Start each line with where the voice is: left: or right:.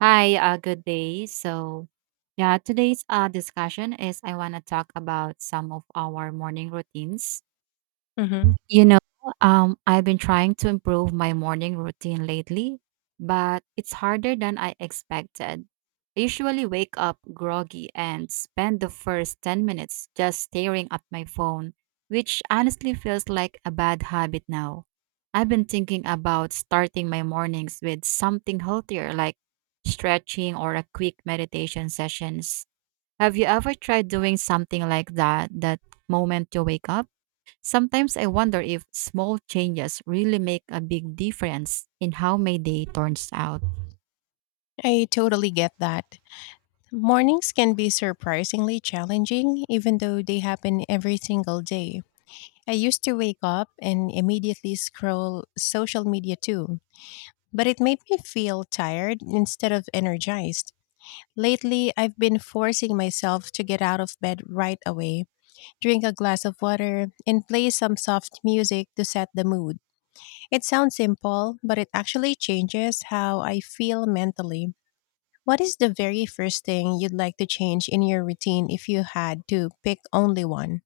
right: Hi, good day. Today's discussion is I want to talk about some of our morning routines
left: hmm
right: you know, I've been trying to improve my morning routine lately, but it's harder than I expected. I usually wake up groggy and spend the first 10 minutes just staring at my phone, which honestly feels like a bad habit now. I've been thinking about starting my mornings with something healthier like stretching or a quick meditation sessions. Have you ever tried doing something like that moment you wake up? Sometimes I wonder if small changes really make a big difference in how my day turns out.
left: I totally get that. Mornings can be surprisingly challenging, even though they happen every single day. I used to wake up and immediately scroll social media too, but it made me feel tired instead of energized. Lately, I've been forcing myself to get out of bed right away, drink a glass of water, and play some soft music to set the mood. It sounds simple, but it actually changes how I feel mentally. What is the very first thing you'd like to change in your routine if you had to pick only one?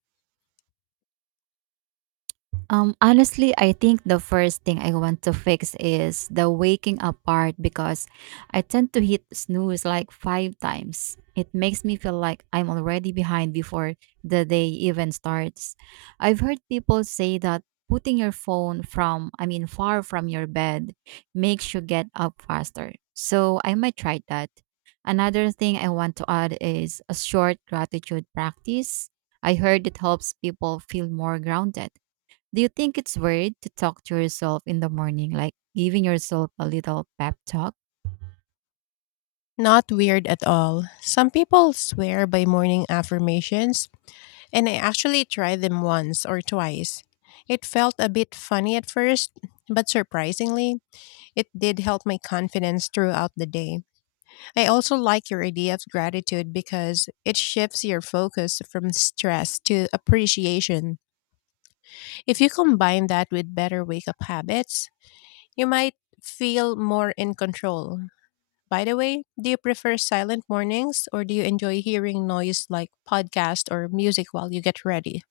right: Honestly, I think the first thing I want to fix is the waking up part because I tend to hit snooze like five times. It makes me feel like I'm already behind before the day even starts. I've heard people say that putting your phone from, I mean, far from your bed makes you get up faster. So I might try that. Another thing I want to add is a short gratitude practice. I heard it helps people feel more grounded. Do you think it's weird to talk to yourself in the morning, like giving yourself a little pep talk?
left: Not weird at all. Some people swear by morning affirmations, and I actually tried them once or twice. It felt a bit funny at first, but surprisingly, it did help my confidence throughout the day. I also like your idea of gratitude because it shifts your focus from stress to appreciation. If you combine that with better wake up habits, you might feel more in control. By the way, do you prefer silent mornings or do you enjoy hearing noise like podcast or music while you get ready?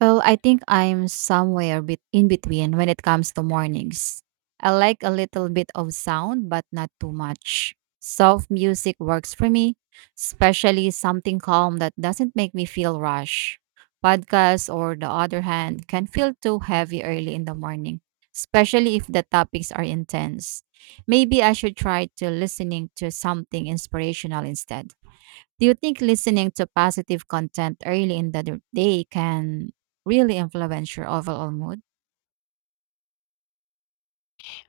right: Well, I think I'm somewhere bet in between when it comes to mornings. I like a little bit of sound, but not too much. Soft music works for me, especially something calm that doesn't make me feel rush. Podcasts, or the other hand, can feel too heavy early in the morning, especially if the topics are intense. Maybe I should try to listening to something inspirational instead. Do you think listening to positive content early in the day can really influence your overall mood?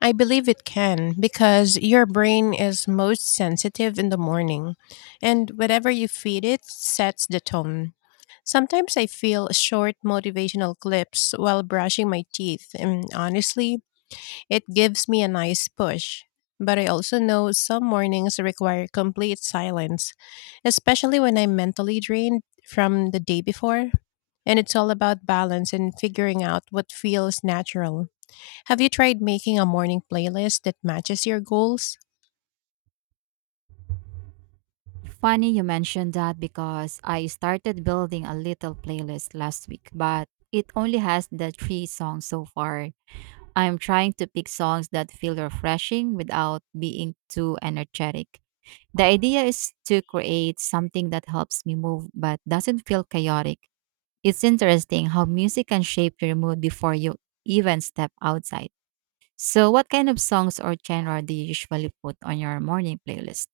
left: I believe it can because your brain is most sensitive in the morning and whatever you feed it sets the tone. Sometimes I feel short motivational clips while brushing my teeth and honestly it gives me a nice push. But I also know some mornings require complete silence, especially when I'm mentally drained from the day before. And it's all about balance and figuring out what feels natural. Have you tried making a morning playlist that matches your goals?
right: Funny you mentioned that because I started building a little playlist last week, but it only has the three songs so far. I'm trying to pick songs that feel refreshing without being too energetic. The idea is to create something that helps me move but doesn't feel chaotic. It's interesting how music can shape your mood before you even step outside. So, what kind of songs or genre do you usually put on your morning playlist?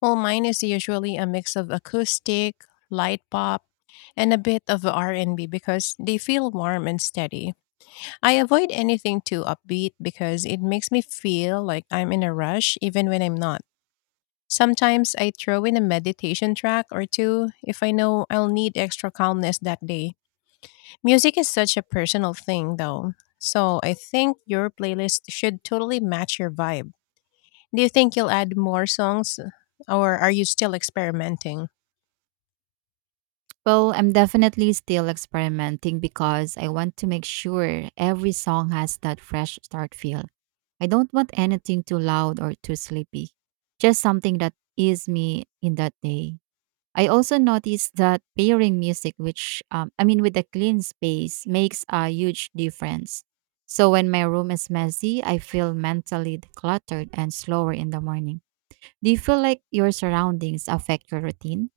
left: Well, mine is usually a mix of acoustic, light pop, and a bit of R&B because they feel warm and steady. I avoid anything too upbeat because it makes me feel like I'm in a rush even when I'm not. Sometimes I throw in a meditation track or two if I know I'll need extra calmness that day. Music is such a personal thing though. So I think your playlist should totally match your vibe. Do you think you'll add more songs or are you still experimenting?
right: Well, I'm definitely still experimenting because I want to make sure every song has that fresh start feel. I don't want anything too loud or too sleepy, just something that is me in that day. I also noticed that pairing music, with a clean space, makes a huge difference. So when my room is messy, I feel mentally decluttered and slower in the morning. Do you feel like your surroundings affect your routine?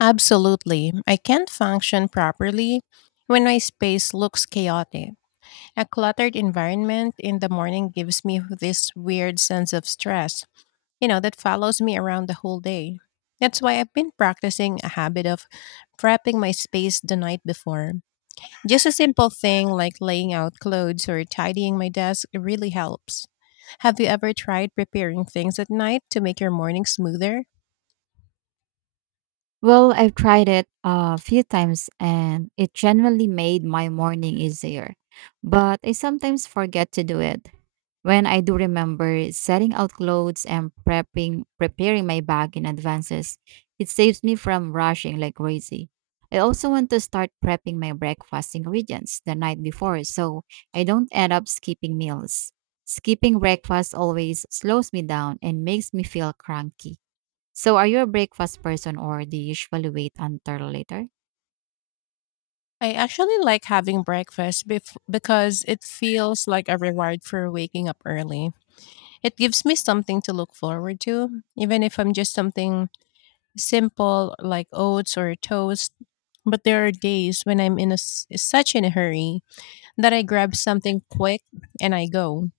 left: Absolutely. I can't function properly when my space looks chaotic. A cluttered environment in the morning gives me this weird sense of stress, you know, that follows me around the whole day. That's why I've been practicing a habit of prepping my space the night before. Just a simple thing like laying out clothes or tidying my desk really helps. Have you ever tried preparing things at night to make your morning smoother?
right: Well, I've tried it a few times and it generally made my morning easier. But I sometimes forget to do it. When I do remember setting out clothes and prepping preparing my bag in advances, it saves me from rushing like crazy. I also want to start prepping my breakfast ingredients the night before so I don't end up skipping meals. Skipping breakfast always slows me down and makes me feel cranky. So are you a breakfast person or do you usually wait until later?
left: I actually like having breakfast because it feels like a reward for waking up early. It gives me something to look forward to, even if I'm just something simple like oats or toast. But there are days when I'm in a s such in a hurry that I grab something quick and I go.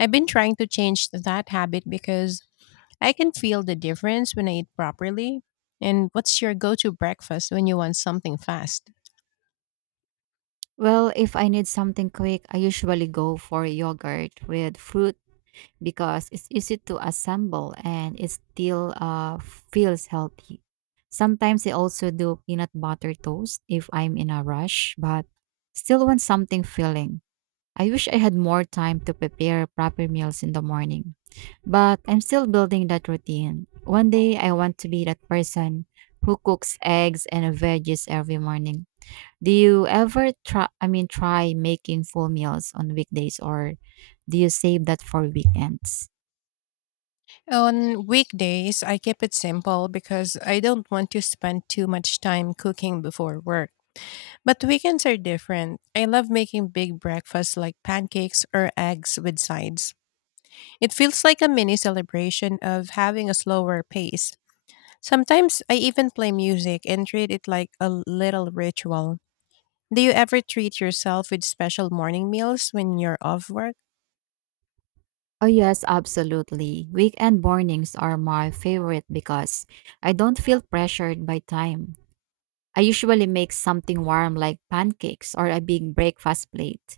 left: I've been trying to change that habit because I can feel the difference when I eat properly. And what's your go-to breakfast when you want something fast?
right: Well, if I need something quick, I usually go for yogurt with fruit because it's easy to assemble and it still feels healthy. Sometimes I also do peanut butter toast if I'm in a rush, but still want something filling. I wish I had more time to prepare proper meals in the morning, but I'm still building that routine. One day I want to be that person who cooks eggs and veggies every morning. Do you ever try I mean try making full meals on weekdays or do you save that for weekends?
left: On weekdays, I keep it simple because I don't want to spend too much time cooking before work. But weekends are different. I love making big breakfasts like pancakes or eggs with sides. It feels like a mini celebration of having a slower pace. Sometimes I even play music and treat it like a little ritual. Do you ever treat yourself with special morning meals when you're off work?
right: Oh, yes, absolutely. Weekend mornings are my favorite because I don't feel pressured by time. I usually make something warm like pancakes or a big breakfast plate.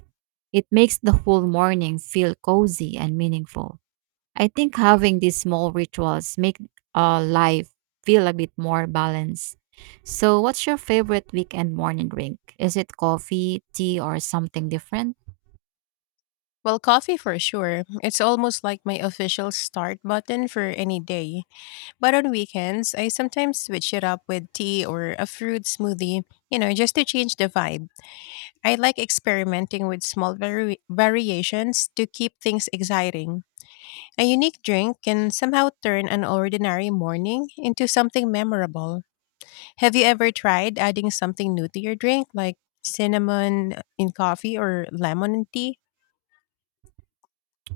right: It makes the whole morning feel cozy and meaningful. I think having these small rituals make life feel a bit more balanced. So, what's your favorite weekend morning drink? Is it coffee, tea, or something different?
left: Well, coffee for sure. It's almost like my official start button for any day. But on weekends, I sometimes switch it up with tea or a fruit smoothie, you know, just to change the vibe. I like experimenting with small variations to keep things exciting. A unique drink can somehow turn an ordinary morning into something memorable. Have you ever tried adding something new to your drink, like cinnamon in coffee or lemon in tea?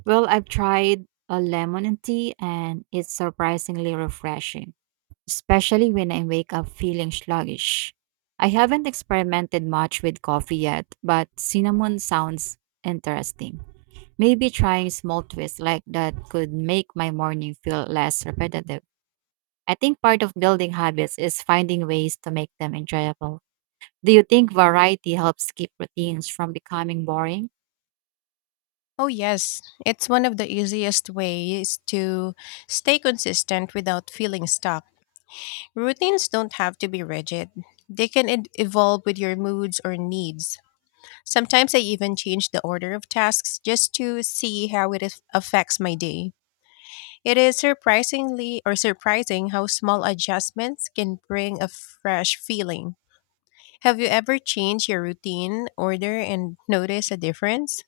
right: Well, I've tried a lemon and tea and it's surprisingly refreshing, especially when I wake up feeling sluggish. I haven't experimented much with coffee yet, but cinnamon sounds interesting. Maybe trying small twists like that could make my morning feel less repetitive. I think part of building habits is finding ways to make them enjoyable. Do you think variety helps keep routines from becoming boring?
left: Oh, yes. It's one of the easiest ways to stay consistent without feeling stuck. Routines don't have to be rigid, they can evolve with your moods or needs. Sometimes I even change the order of tasks just to see how it affects my day. It is surprisingly or surprising how small adjustments can bring a fresh feeling. Have you ever changed your routine order and noticed a difference?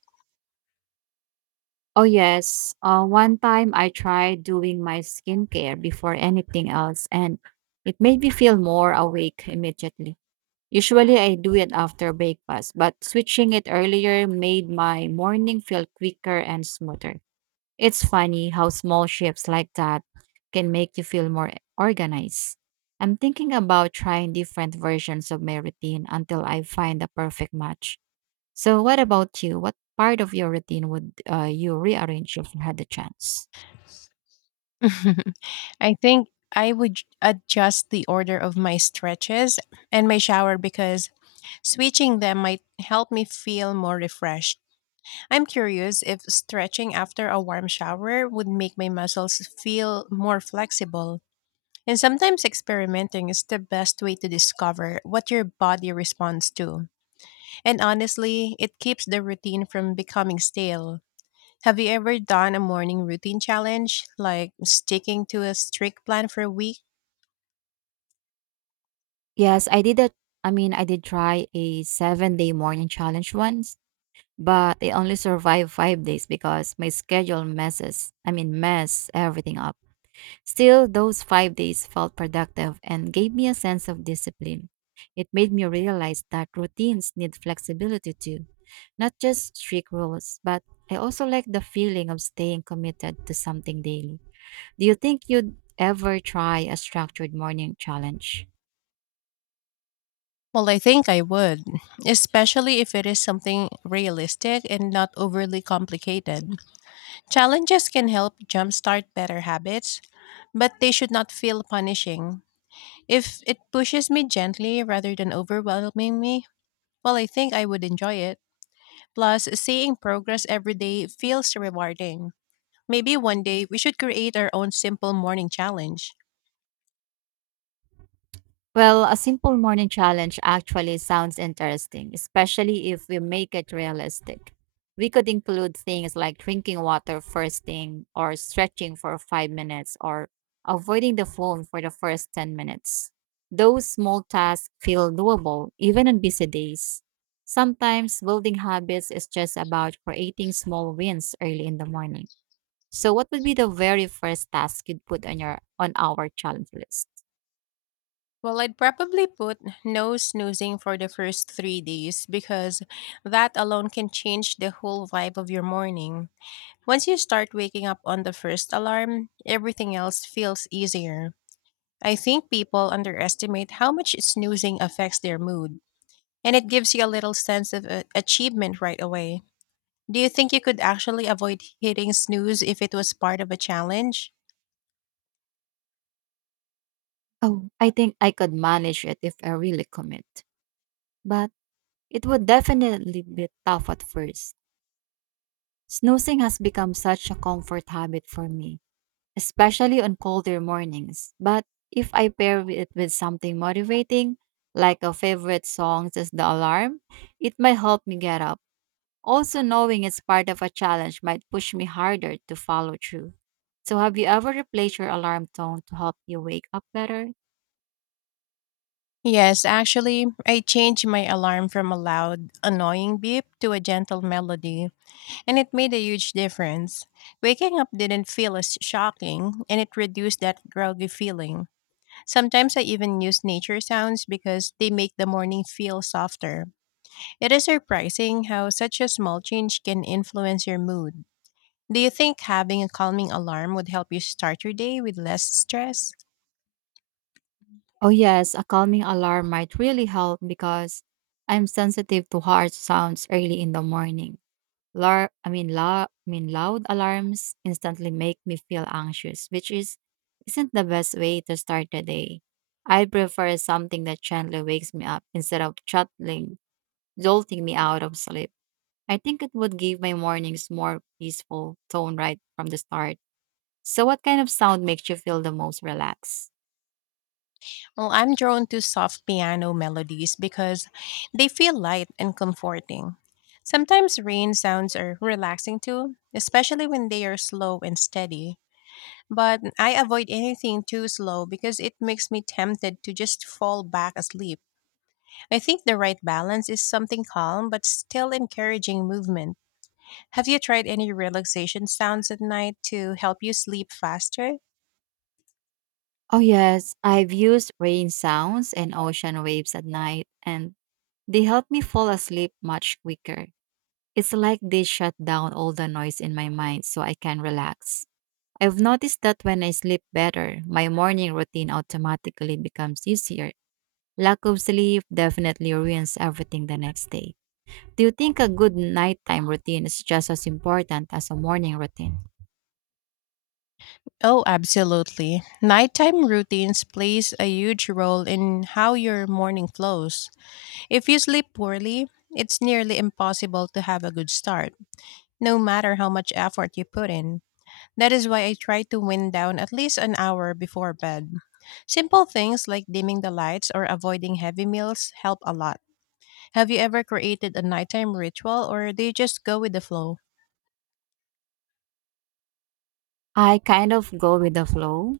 right: Oh, yes. One time I tried doing my skincare before anything else, and it made me feel more awake immediately. Usually I do it after breakfast, but switching it earlier made my morning feel quicker and smoother. It's funny how small shifts like that can make you feel more organized. I'm thinking about trying different versions of my routine until I find the perfect match. So, what about you? What part of your routine would you rearrange if you had the chance?
left: I think I would adjust the order of my stretches and my shower because switching them might help me feel more refreshed. I'm curious if stretching after a warm shower would make my muscles feel more flexible. And sometimes experimenting is the best way to discover what your body responds to. And honestly, it keeps the routine from becoming stale. Have you ever done a morning routine challenge, like sticking to a strict plan for a week?
right: Yes, I did try a 7 day morning challenge once, but I only survived 5 days because my schedule mess everything up. Still, those 5 days felt productive and gave me a sense of discipline. It made me realize that routines need flexibility too, not just strict rules, but I also like the feeling of staying committed to something daily. Do you think you'd ever try a structured morning challenge?
left: Well, I think I would, especially if it is something realistic and not overly complicated. Challenges can help jumpstart better habits, but they should not feel punishing. If it pushes me gently rather than overwhelming me, well, I think I would enjoy it. Plus, seeing progress every day feels rewarding. Maybe one day we should create our own simple morning challenge.
right: Well, a simple morning challenge actually sounds interesting, especially if we make it realistic. We could include things like drinking water first thing, or stretching for 5 minutes, or avoiding the phone for the first 10 minutes. Those small tasks feel doable even on busy days. Sometimes building habits is just about creating small wins early in the morning. So what would be the very first task you'd put on your on our challenge list?
left: Well, I'd probably put no snoozing for the first 3 days because that alone can change the whole vibe of your morning. Once you start waking up on the first alarm, everything else feels easier. I think people underestimate how much snoozing affects their mood, and it gives you a little sense of achievement right away. Do you think you could actually avoid hitting snooze if it was part of a challenge?
right: Oh, I think I could manage it if I really commit. But it would definitely be tough at first. Snoozing has become such a comfort habit for me, especially on colder mornings. But if I pair it with something motivating, like a favorite song as the alarm, it might help me get up. Also, knowing it's part of a challenge might push me harder to follow through. So, have you ever replaced your alarm tone to help you wake up better?
left: Yes, actually, I changed my alarm from a loud, annoying beep to a gentle melody, and it made a huge difference. Waking up didn't feel as shocking, and it reduced that groggy feeling. Sometimes I even use nature sounds because they make the morning feel softer. It is surprising how such a small change can influence your mood. Do you think having a calming alarm would help you start your day with less stress?
right: Oh, yes, a calming alarm might really help because I'm sensitive to harsh sounds early in the morning. Loud alarms instantly make me feel anxious, which is isn't the best way to start the day. I prefer something that gently wakes me up instead of chuttling, jolting me out of sleep. I think it would give my mornings more peaceful tone right from the start. So, what kind of sound makes you feel the most relaxed?
left: Well, I'm drawn to soft piano melodies because they feel light and comforting. Sometimes rain sounds are relaxing too, especially when they are slow and steady. But I avoid anything too slow because it makes me tempted to just fall back asleep. I think the right balance is something calm but still encouraging movement. Have you tried any relaxation sounds at night to help you sleep faster?
right: Oh, yes, I've used rain sounds and ocean waves at night, and they help me fall asleep much quicker. It's like they shut down all the noise in my mind so I can relax. I've noticed that when I sleep better, my morning routine automatically becomes easier. Lack of sleep definitely ruins everything the next day. Do you think a good nighttime routine is just as important as a morning routine?
left: Oh, absolutely. Nighttime routines plays a huge role in how your morning flows. If you sleep poorly, it's nearly impossible to have a good start, no matter how much effort you put in. That is why I try to wind down at least an hour before bed. Simple things like dimming the lights or avoiding heavy meals help a lot. Have you ever created a nighttime ritual or do you just go with the flow?
right: I kind of go with the flow,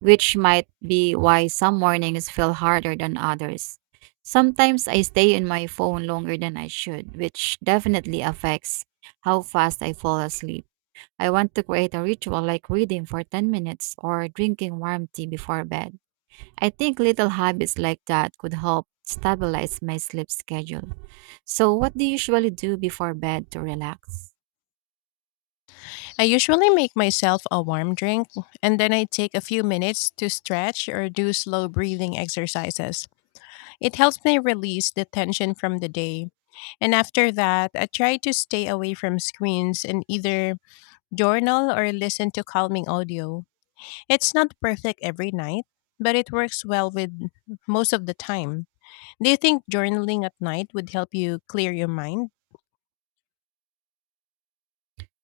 right: which might be why some mornings feel harder than others. Sometimes I stay in my phone longer than I should, which definitely affects how fast I fall asleep. I want to create a ritual like reading for 10 minutes or drinking warm tea before bed. I think little habits like that could help stabilize my sleep schedule. So, what do you usually do before bed to relax?
left: I usually make myself a warm drink and then I take a few minutes to stretch or do slow breathing exercises. It helps me release the tension from the day. And after that, I try to stay away from screens and either journal or listen to calming audio. It's not perfect every night, but it works well with most of the time. Do you think journaling at night would help you clear your mind?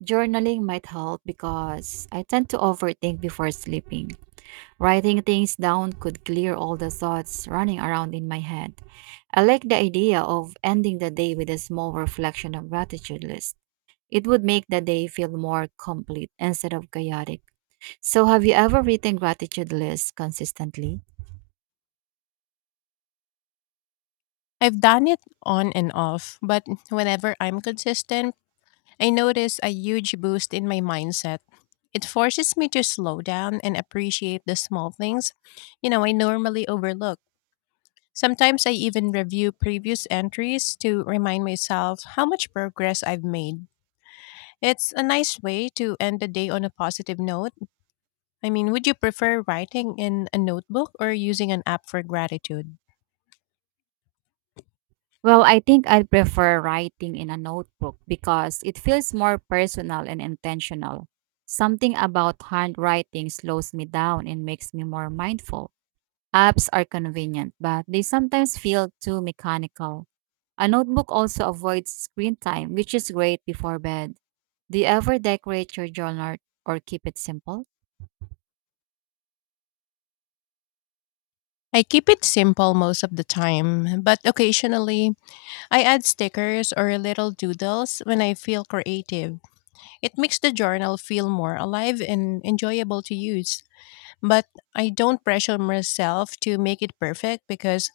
right: Journaling might help because I tend to overthink before sleeping. Writing things down could clear all the thoughts running around in my head. I like the idea of ending the day with a small reflection of gratitude list. It would make the day feel more complete instead of chaotic. So, have you ever written gratitude lists consistently?
left: I've done it on and off, but whenever I'm consistent, I notice a huge boost in my mindset. It forces me to slow down and appreciate the small things, you know, I normally overlook. Sometimes I even review previous entries to remind myself how much progress I've made. It's a nice way to end the day on a positive note. I mean, would you prefer writing in a notebook or using an app for gratitude?
right: Well, I think I'd prefer writing in a notebook because it feels more personal and intentional. Something about handwriting slows me down and makes me more mindful. Apps are convenient, but they sometimes feel too mechanical. A notebook also avoids screen time, which is great before bed. Do you ever decorate your journal or keep it simple?
left: I keep it simple most of the time, but occasionally I add stickers or little doodles when I feel creative. It makes the journal feel more alive and enjoyable to use. But I don't pressure myself to make it perfect because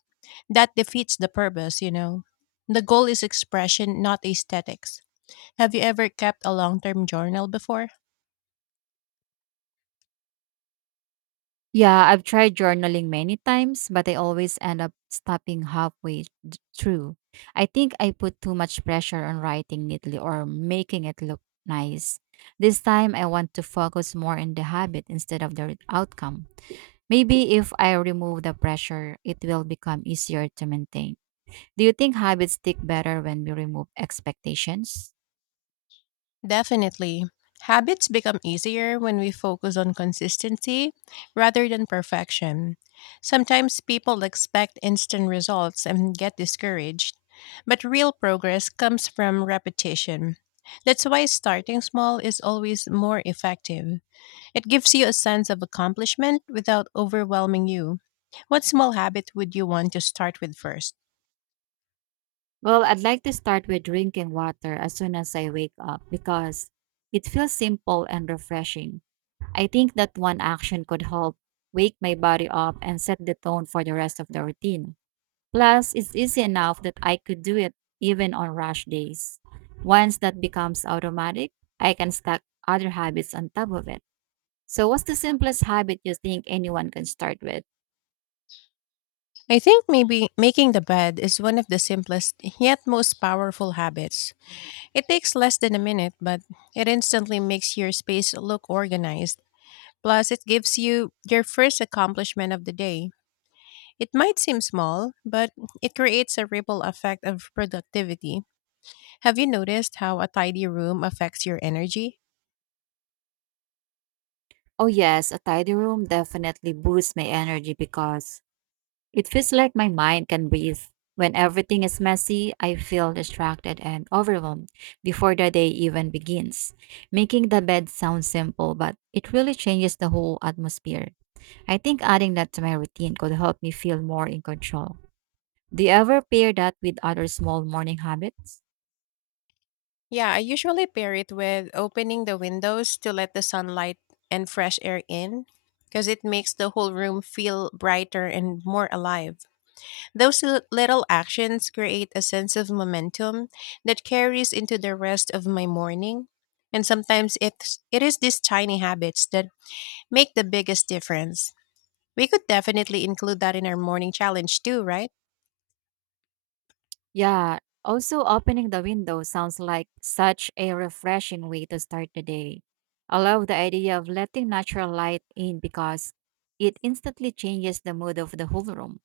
left: that defeats the purpose, you know. The goal is expression, not aesthetics. Have you ever kept a long term journal before?
right: Yeah, I've tried journaling many times, but I always end up stopping halfway through. I think I put too much pressure on writing neatly or making it look nice. This time, I want to focus more on the habit instead of the outcome. Maybe if I remove the pressure, it will become easier to maintain. Do you think habits stick better when we remove expectations?
left: Definitely. Habits become easier when we focus on consistency rather than perfection. Sometimes people expect instant results and get discouraged, but real progress comes from repetition. That's why starting small is always more effective. It gives you a sense of accomplishment without overwhelming you. What small habit would you want to start with first?
right: Well, I'd like to start with drinking water as soon as I wake up because it feels simple and refreshing. I think that one action could help wake my body up and set the tone for the rest of the routine. Plus, it's easy enough that I could do it even on rush days. Once that becomes automatic, I can stack other habits on top of it. So, what's the simplest habit you think anyone can start with?
left: I think maybe making the bed is one of the simplest yet most powerful habits. It takes less than a minute, but it instantly makes your space look organized. Plus, it gives you your first accomplishment of the day. It might seem small, but it creates a ripple effect of productivity. Have you noticed how a tidy room affects your energy?
right: Oh, yes, a tidy room definitely boosts my energy because it feels like my mind can breathe. When everything is messy, I feel distracted and overwhelmed before the day even begins. Making the bed sounds simple, but it really changes the whole atmosphere. I think adding that to my routine could help me feel more in control. Do you ever pair that with other small morning habits?
left: Yeah, I usually pair it with opening the windows to let the sunlight and fresh air in because it makes the whole room feel brighter and more alive. Those little actions create a sense of momentum that carries into the rest of my morning. And sometimes it is these tiny habits that make the biggest difference. We could definitely include that in our morning challenge too, right?
right: Yeah, also opening the window sounds like such a refreshing way to start the day. I love the idea of letting natural light in because it instantly changes the mood of the whole room.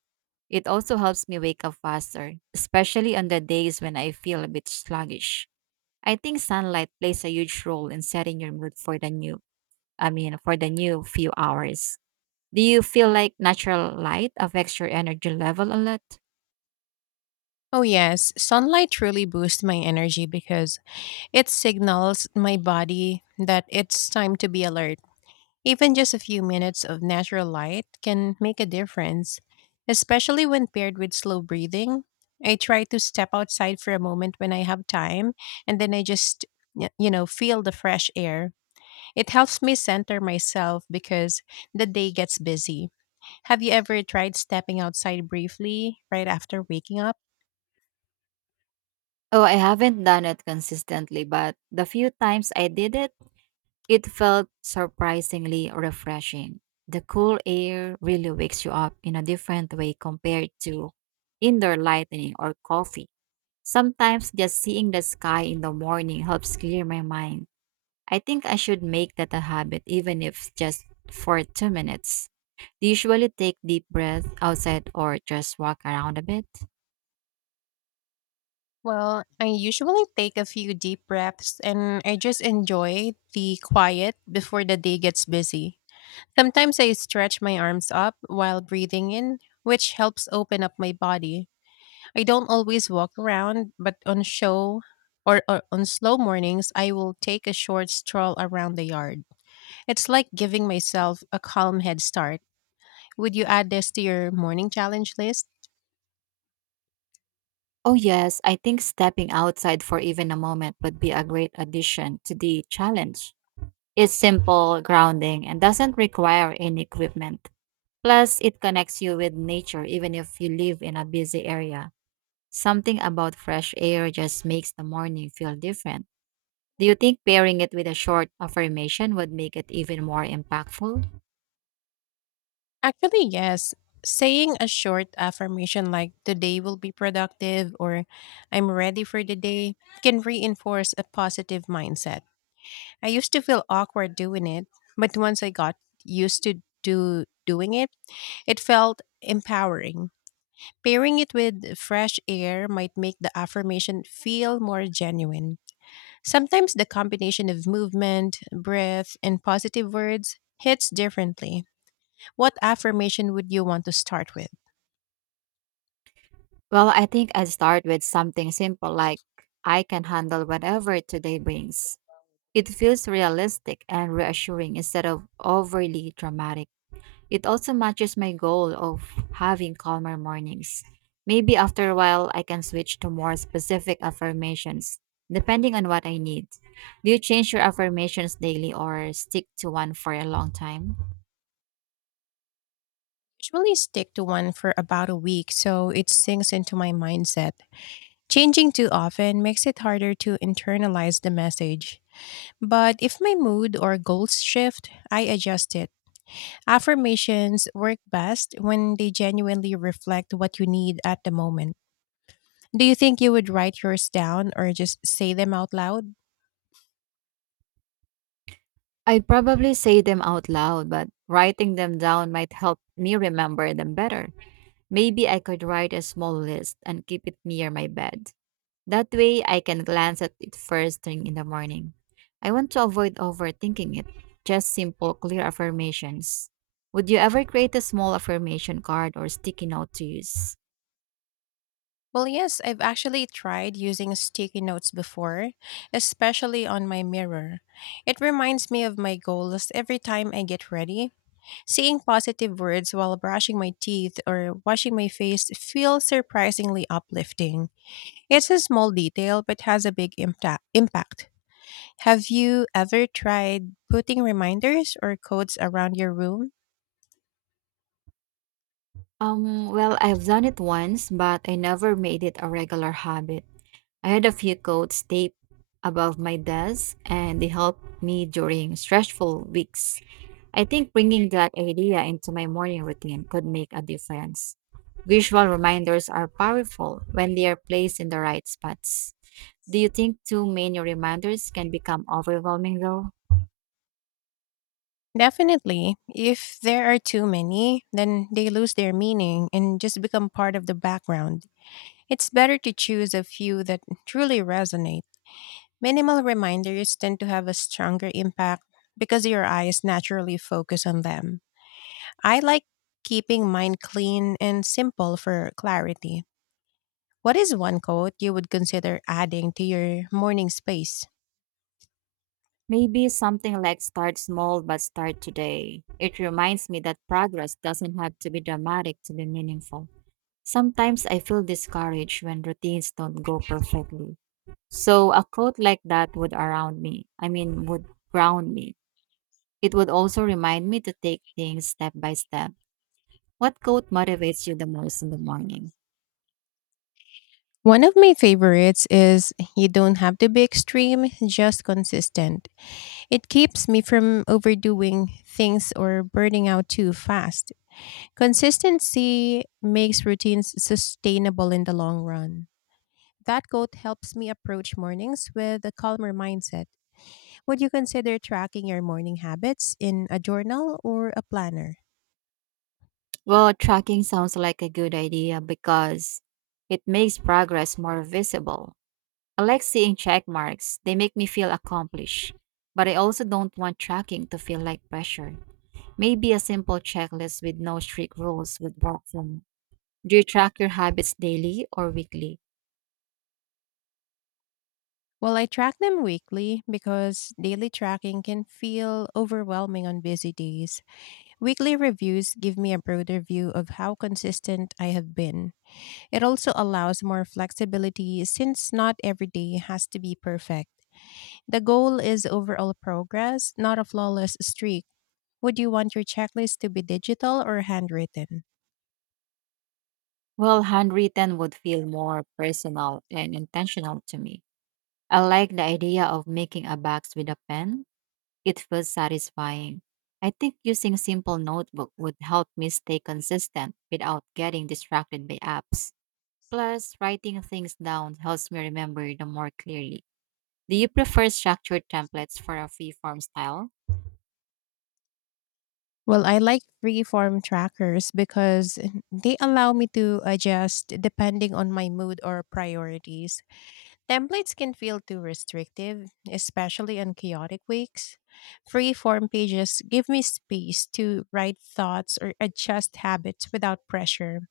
right: It also helps me wake up faster, especially on the days when I feel a bit sluggish. I think sunlight plays a huge role in setting your mood for the new, I mean, for the new few hours. Do you feel like natural light affects your energy level a lot?
left: Oh, yes. Sunlight truly boosts my energy because it signals my body that it's time to be alert. Even just a few minutes of natural light can make a difference, especially when paired with slow breathing. I try to step outside for a moment when I have time, and then I just, feel the fresh air. It helps me center myself because the day gets busy. Have you ever tried stepping outside briefly right after waking up?
right: Oh, I haven't done it consistently, but the few times I did it, it felt surprisingly refreshing. The cool air really wakes you up in a different way compared to indoor lighting or coffee. Sometimes just seeing the sky in the morning helps clear my mind. I think I should make that a habit, even if just for 2 minutes. Do you usually take deep breath outside or just walk around a bit?
left: Well, I usually take a few deep breaths and I just enjoy the quiet before the day gets busy. Sometimes I stretch my arms up while breathing in, which helps open up my body. I don't always walk around, but on show or on slow mornings, I will take a short stroll around the yard. It's like giving myself a calm head start. Would you add this to your morning challenge list?
right: Oh, yes, I think stepping outside for even a moment would be a great addition to the challenge. It's simple, grounding, and doesn't require any equipment. Plus, it connects you with nature even if you live in a busy area. Something about fresh air just makes the morning feel different. Do you think pairing it with a short affirmation would make it even more impactful?
left: Actually, yes. Saying a short affirmation like today will be productive or I'm ready for the day can reinforce a positive mindset. I used to feel awkward doing it, but once I got used to do doing it, it felt empowering. Pairing it with fresh air might make the affirmation feel more genuine. Sometimes the combination of movement, breath, and positive words hits differently. What affirmation would you want to start with?
right: Well, I think I'd start with something simple like, I can handle whatever today brings. It feels realistic and reassuring instead of overly dramatic. It also matches my goal of having calmer mornings. Maybe after a while, I can switch to more specific affirmations, depending on what I need. Do you change your affirmations daily or stick to one for a long time?
left: Usually stick to one for about a week so it sinks into my mindset. Changing too often makes it harder to internalize the message. But if my mood or goals shift, I adjust it. Affirmations work best when they genuinely reflect what you need at the moment. Do you think you would write yours down or just say them out loud?
right: I'd probably say them out loud, but writing them down might help me remember them better. Maybe I could write a small list and keep it near my bed. That way I can glance at it first thing in the morning. I want to avoid overthinking it. Just simple, clear affirmations. Would you ever create a small affirmation card or sticky note to use?
left: Well, yes, I've actually tried using sticky notes before, especially on my mirror. It reminds me of my goals every time I get ready. Seeing positive words while brushing my teeth or washing my face feels surprisingly uplifting. It's a small detail but has a impact. Have you ever tried putting reminders or codes around your room?
right: Well, I've done it once, but I never made it a regular habit. I had a few quotes taped above my desk and they helped me during stressful weeks. I think bringing that idea into my morning routine could make a difference. Visual reminders are powerful when they are placed in the right spots. Do you think too many reminders can become overwhelming though?
left: Definitely. If there are too many, then they lose their meaning and just become part of the background. It's better to choose a few that truly resonate. Minimal reminders tend to have a stronger impact because your eyes naturally focus on them. I like keeping mine clean and simple for clarity. What is one quote you would consider adding to your morning space?
right: Maybe something like start small but start today. It reminds me that progress doesn't have to be dramatic to be meaningful. Sometimes I feel discouraged when routines don't go perfectly. So a quote like that would around me. I mean would ground me. It would also remind me to take things step by step. What quote motivates you the most in the morning?
left: One of my favorites is you don't have to be extreme, just consistent. It keeps me from overdoing things or burning out too fast. Consistency makes routines sustainable in the long run. That quote helps me approach mornings with a calmer mindset. Would you consider tracking your morning habits in a journal or a planner?
right: Well, tracking sounds like a good idea because it makes progress more visible. I like seeing check marks, they make me feel accomplished. But I also don't want tracking to feel like pressure. Maybe a simple checklist with no strict rules would work for me. Do you track your habits daily or weekly?
left: Well, I track them weekly because daily tracking can feel overwhelming on busy days. Weekly reviews give me a broader view of how consistent I have been. It also allows more flexibility since not every day has to be perfect. The goal is overall progress, not a flawless streak. Would you want your checklist to be digital or handwritten?
right: Well, handwritten would feel more personal and intentional to me. I like the idea of making a box with a pen. It feels satisfying. I think using a simple notebook would help me stay consistent without getting distracted by apps. Plus, writing things down helps me remember them more clearly. Do you prefer structured templates for a free form style?
left: Well, I like freeform trackers because they allow me to adjust depending on my mood or priorities. Templates can feel too restrictive, especially on chaotic weeks. Free-form pages give me space to write thoughts or adjust habits without pressure.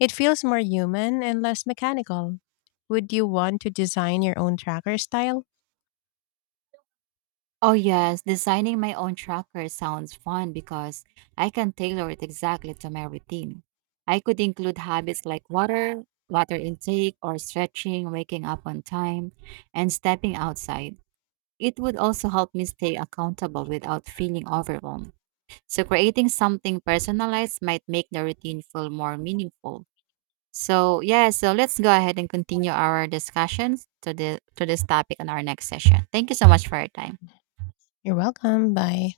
left: It feels more human and less mechanical. Would you want to design your own tracker style?
right: Oh, yes, designing my own tracker sounds fun because I can tailor it exactly to my routine. I could include habits like water intake, or stretching, waking up on time, and stepping outside. It would also help me stay accountable without feeling overwhelmed. So, creating something personalized might make the routine feel more meaningful. So, yeah, so let's go ahead and continue our discussions to this topic in our next session. Thank you so much for your time.
left: You're welcome. Bye.